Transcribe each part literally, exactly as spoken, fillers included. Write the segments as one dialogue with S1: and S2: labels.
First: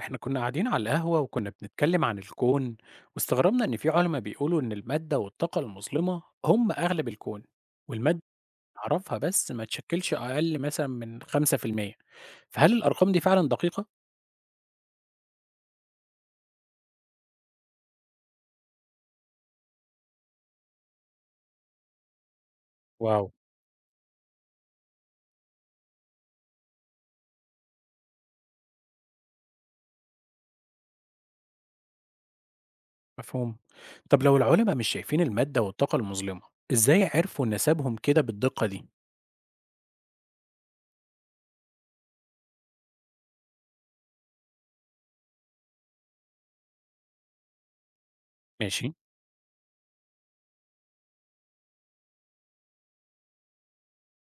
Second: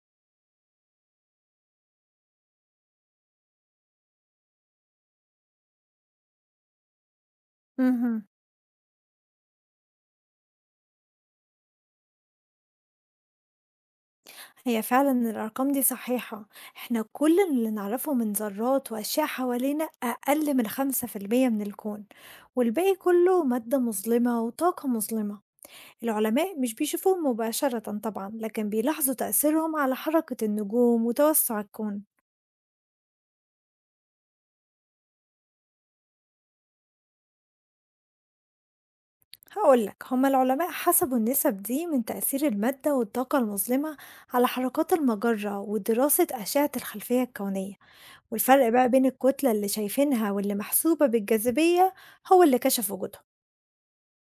S1: احنا كنا قاعدين على القهوة وكنا بنتكلم عن الكون، واستغربنا ان في علماء بيقولوا ان المادة والطاقة المظلمة هم اغلب الكون، والمادة
S2: اهم.
S1: اللي نعرفها بس ما تشكلش اقل مثلا من خمسة في المئة. فهل الارقام دي فعلا دقيقة؟
S2: هي فعلًا الأرقام دي صحيحة، إحنا كل اللي نعرفه من ذرات وأشياء حوالينا أقل من خمسة في المية من الكون، والباقي
S1: واو.
S2: كله مادة مظلمة وطاقة مظلمة. العلماء مش بيشوفوهم مباشرةً طبعًا، لكن بيلاحظوا تأثيرهم على حركة النجوم وتوسع الكون.
S1: مفهوم. طب لو العلماء مش شايفين المادة والطاقة المظلمة، ازاي عرفوا نسبهم كده بالدقة دي؟
S2: هاقول لك، هما العلماء حسبوا النسب دي من تأثير المادة والطاقة المظلمة على حركات المجرة ودراسة أشعة الخلفية الكونية. والفرق بقى
S1: ماشي.
S2: بين الكتلة اللي شايفينها واللي محسوبة بالجاذبية هو اللي كشف وجودها.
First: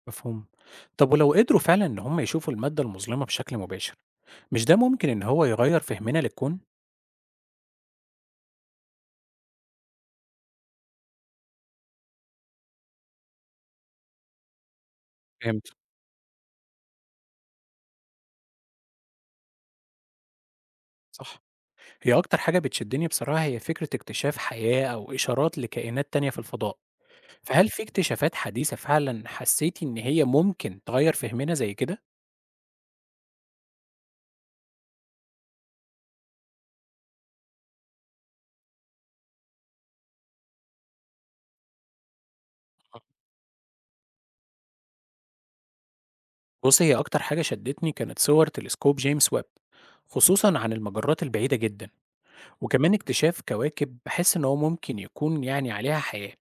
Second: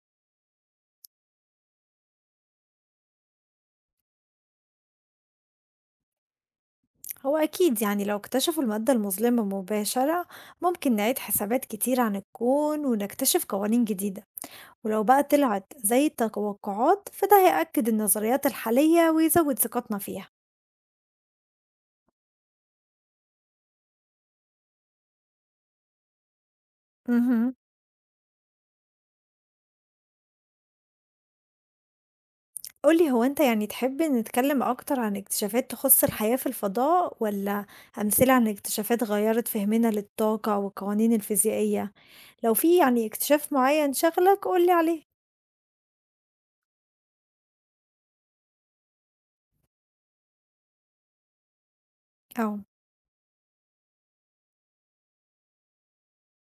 S1: مفهوم. طب ولو قدروا فعلا ان هم يشوفوا المادة المظلمة بشكل مباشر، مش ده ممكن ان هو يغير فهمنا للكون؟
S2: هو أكيد يعني لو اكتشفوا المادة المظلمة مباشرة ممكن نعيد حسابات كتير عن الكون ونكتشف قوانين جديدة. ولو بقى
S1: فهمت.
S2: طلعت زي التوقعات فده هيأكد النظريات الحالية ويزود ثقتنا فيها.
S1: صح. هي أكتر حاجة بتشدني بصراحة هي فكرة اكتشاف حياة أو إشارات لكائنات تانية في الفضاء،
S2: مهم.
S1: فهل في اكتشافات حديثة فعلا حسيتي إن هي ممكن تغير فهمنا زي كده؟
S2: قُل لي هو أنت يعني تحب نتكلم أكتر عن اكتشافات تخُص الحياة في الفضاء والّا أمثلة عن اكتشافات غيّرت فهمنا للطاقة والقوانين الفيزيائية؟ لو في يعني اكتشاف معيّن شاغلك قُل لي عليه.
S1: بص هي أكتر حاجة شدتني كانت صور تلسكوب جيمس ويب، خصوصا عن المجرات البعيدة جدا،
S2: آه.
S1: وكمان اكتشاف كواكب بحس إن هو ممكن يكون يعني عليها حياة،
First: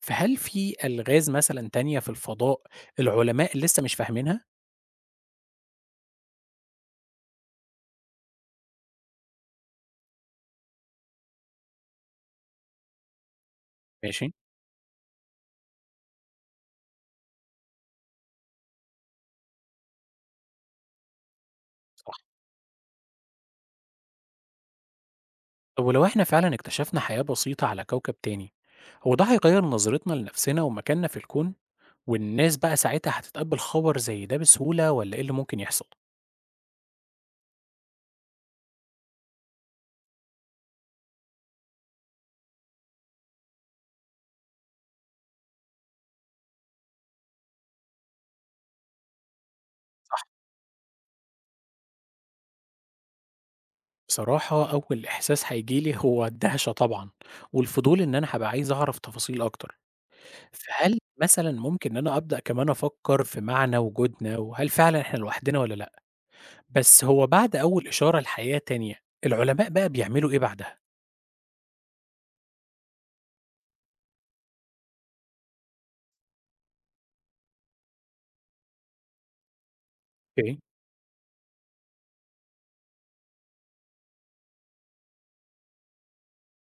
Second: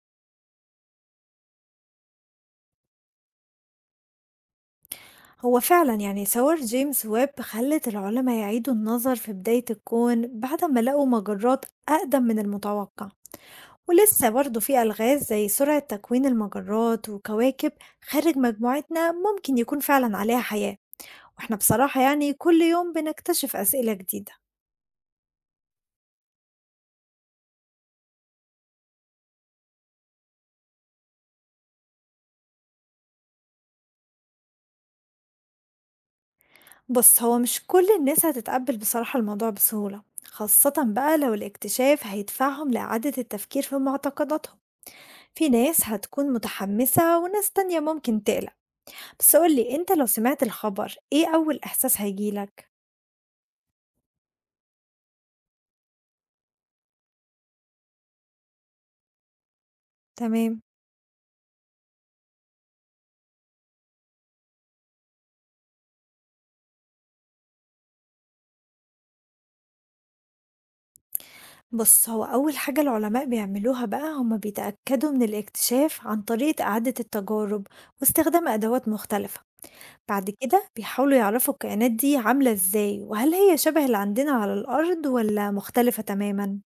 S1: فهل في ألغاز مثلا تانية في الفضاء العلماء لسه مش فاهمينها؟
S2: هو فعلًا يعني ثورة جيمس ويب خلّت العُلما يعيدوا النظر في بداية الكون بعد أمّا لقوا مجرات أقدم من المتوقع، ولسه
S1: ماشي؟
S2: برضه في ألغاز زي سرعة تكوين المجرات وكواكب خارج مجموعتنا ممكن يكون فعلًا عليها حياة. واحنا بصراحة
S1: صح.
S2: يعني كل يوم بنكتشف أسئلة جديدة.
S1: طب ولو احنا فعلا اكتشفنا حياة بسيطة على كوكب تاني، هو ده هيغير نظرتنا لنفسنا ومكاننا في الكون، والناس بقى ساعتها هتتقبل خبر زي ده بسهولة ولا ايه اللي ممكن يحصل؟
S2: بص هو مش كل الناس هتتقبل بصراحة الموضوع بسهولة، خاصة بقى لو الاكتشاف هيدفعهم لإعادة التفكير في معتقداتهم. في ناس هتكون متحمسة وناس تانية ممكن تقلق. بس قولي انت لو سمعت الخبر ايه أول إحساس هيجيلك؟
S1: بصراحة أول إحساس هيجيلي هو الدهشة طبعا، والفضول إن أنا هبقى عايز أعرف تفاصيل أكتر.
S2: تمام.
S1: فهل مثلا ممكن إن أنا أبدأ كمان أفكر في معنى وجودنا وهل فعلا إحنا لوحدنا ولا لأ؟ بس هو بعد أول إشارة لحياة تانية العلماء بقى بيعملوا إيه بعدها؟
S2: بص هو أول حاجة العلماء بيعملوها بقى هما بيتأكدوا من الاكتشاف عن طريقة إعادة التجارب واستخدام أدوات مختلفة. بعد
S1: اوكي.
S2: كده بيحاولوا يعرفوا الكائنات دي عاملة ازاي، وهل هي شبه اللي عندنا على الأرض ولا مختلفة تماما.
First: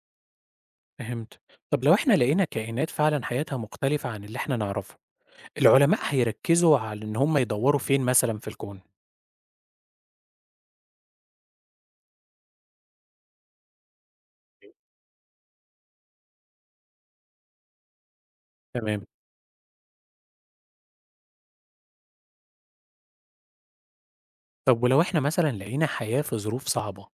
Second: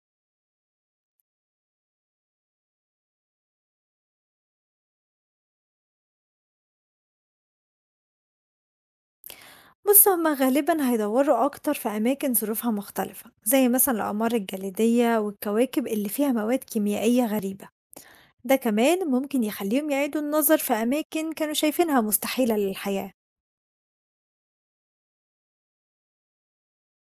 S1: فهمت. طب لو إحنا لقينا كائنات فعلًا حياتها مختلفة عن اللي إحنا نعرفه، العلماء هيركزوا على إن هم يدوروا فين مثلًا في الكون؟
S2: بص هما غالبا هيدوروا أكتر في أماكن ظروفها مختلفة، زي مثلا الأقمار الجليدية والكواكب اللي فيها مواد كيميائية غريبة. ده
S1: تمام.
S2: كمان ممكن يخليهم يعيدوا النظر في أماكن كانوا شايفينها مستحيلة للحياة.
S1: طب ولو إحنا مثلًا لقينا حياة في ظروف صعبة،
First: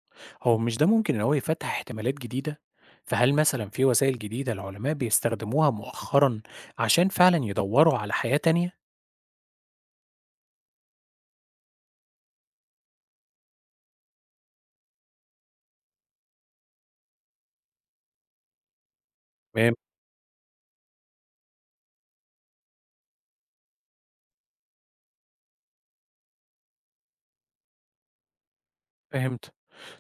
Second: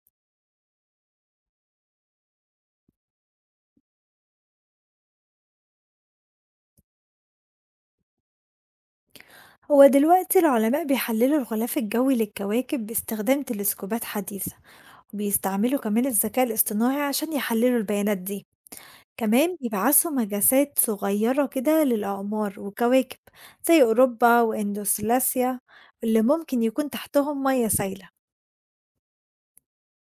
S1: هو مش ده ممكن إن هو يفتح احتمالات جديدة؟ فهل مثلًا في وسائل جديدة العلماء بيستخدموها مؤخرًا عشان فعلًا يدوروا على حياة تانية؟
S2: هو دلوقتي العلماء بيحللوا الغلاف الجوي للكواكب باستخدام تلسكوبات حديثة، وبيستعملوا كمان الذكاء الاصطناعي عشان يحللوا البيانات دي. كمان
S1: تمام،
S2: بيبعثوا مجسات صغيرة كده للأقمار والكواكب، زي أوروبا وإندوسلاسيا، اللي ممكن يكون تحتهم مية سايلة.
S1: فهمت.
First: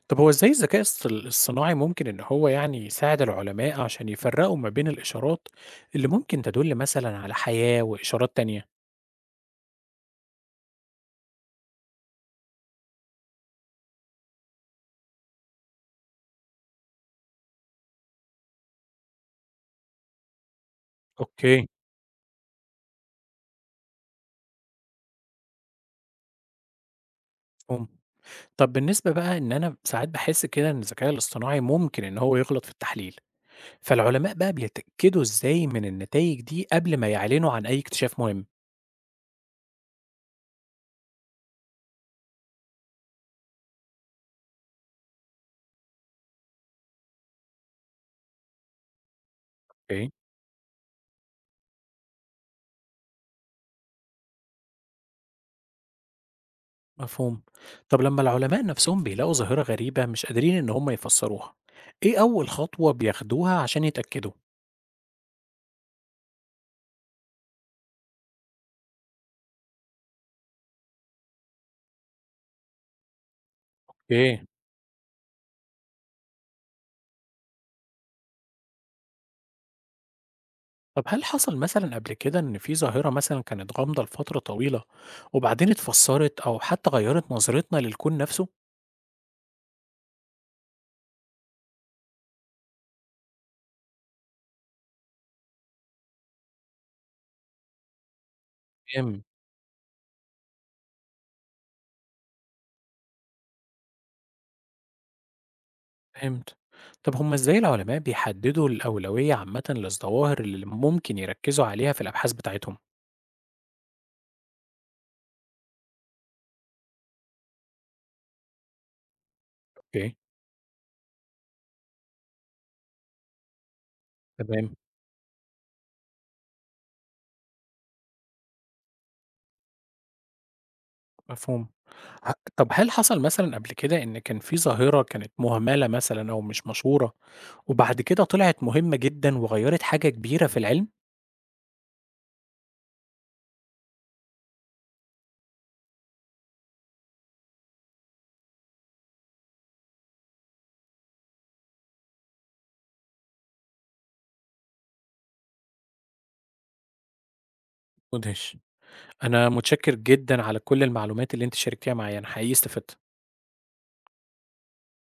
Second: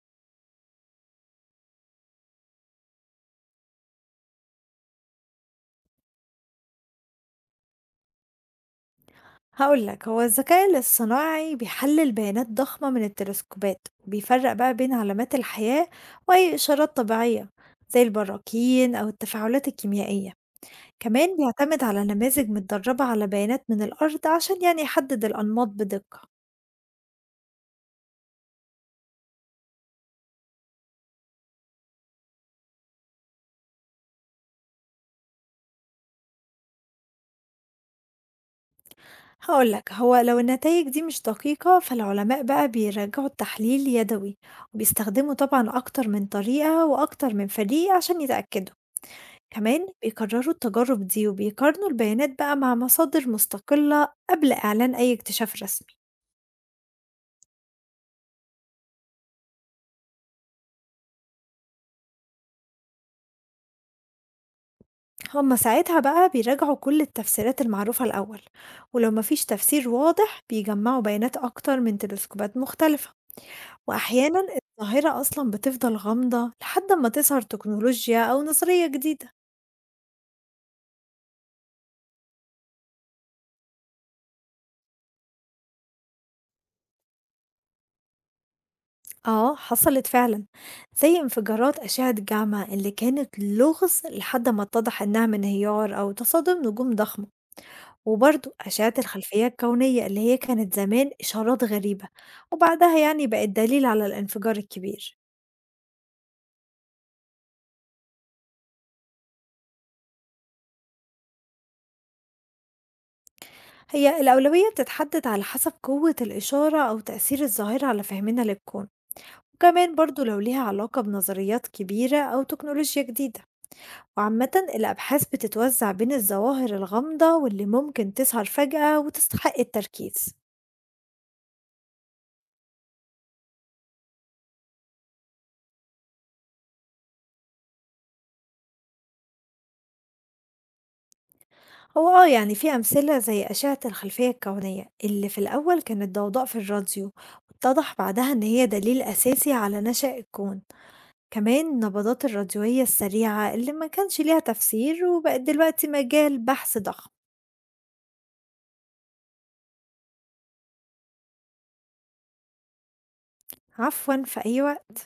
S1: طب هو إزاي الذكاء الص الصناعي ممكن إن هو يعني يساعد العلماء عشان يفرقوا ما بين الإشارات اللي ممكن تدل مثلًا على حياة وإشارات تانية؟
S2: هقولك هو الذكاء الاصطناعي بيحلل بيانات ضخمة من التلسكوبات، بيفرق بقى بين علامات الحياة وأي إشارات طبيعية زي البراكين أو التفاعلات الكيميائية. كمان
S1: أوكي،
S2: بيعتمد على نماذج متدربة على بيانات من الأرض عشان يعني يحدد الأنماط بدقة.
S1: مفهوم. طب بالنسبة بقى إن أنا ساعات باحس كده إن الذكاء الاصطناعي ممكن إن هو يغلط في التحليل، فالعلماء بقى بيتأكدوا إزاي من النتايج دي قبل ما يعلنوا عن أي اكتشاف مهم؟
S2: هقول لك هو لو النتائج دي مش دقيقة فالعلماء بقى بيرجعوا التحليل يدوي، وبيستخدموا طبعا أكتر من طريقة وأكتر من فريق عشان يتأكدوا. كمان
S1: اوكي.
S2: بيكرروا التجارب دي وبيقارنوا البيانات بقى مع مصادر مستقلة قبل إعلان أي اكتشاف رسمي.
S1: مفهوم. طب لما العلماء نفسهم بيلاقوا ظاهرة غريبة مش قادرين إن هم يفسروها، إيه أول خطوة بياخدوها عشان يتأكدوا؟
S2: هما ساعتها بقى بيراجعوا كل التفسيرات المعروفة الأول، ولو مفيش تفسير واضح بيجمعوا بيانات أكتر من تلسكوبات مختلفة. وأحيانا
S1: اوكي.
S2: الظاهرة أصلا بتفضل غامضة لحد ما تظهر تكنولوجيا أو نظرية جديدة.
S1: طب هل حصل مثلًا قبل كده إن في ظاهرة مثلًا كانت غامضة لفترة طويلة وبعدين اتفسرت أو حتى غيرت نظرتنا للكون نفسه؟
S2: آه حصلت فعلا، زي انفجارات أشعة جاما اللي كانت لغز لحد ما اتضح إنها من انهيار أو تصادم نجوم ضخمة. وبرضو أشعة الخلفية الكونية اللي هي كانت زمان إشارات غريبة، وبعدها يعني بقت دليل على الانفجار الكبير.
S1: فهمت. طب هم إزاي العلماء بيحددوا الأولوية عامةً للظواهر اللي ممكن يركزوا عليها في الأبحاث بتاعتهم؟
S2: هي الأولوية بتتحدد على حسب قوة الإشارة أو تأثير الظاهرة على فهمنا للكون، وكمان
S1: اوكي.
S2: برضو لو ليها علاقة بنظريات كبيرة أو تكنولوجيا جديدة. وعامةً
S1: تمام،
S2: الأبحاث بتتوزع بين الظواهر الغامضة واللي ممكن تظهر فجأة وتستحق التركيز.
S1: مفهوم. ه طب هل حصل مثلًا قبل كده إن كان في ظاهرة كانت مهملة مثلًا أو مش مشهورة، وبعد كده طلعت مهمة جدًا وغيّرت حاجة كبيرة في العلم؟
S2: هو آه يعني في أمثلة زي أشعة الخلفية الكونية اللي في الأول كانت ضوضاء في الراديو، واتضح بعدها إن هي دليل أساسي على نشأ الكون. كمان النبضات الراديوية السريعة اللي ما كانش ليها تفسير وبقت دلوقتي مجال بحث ضخم.
S1: مدهش. أنا متشكر جدًا على كل المعلومات اللي أنتِ شاركتيها معايا، أنا حقيقي استفدت.
S2: عفوا، في أي وقت.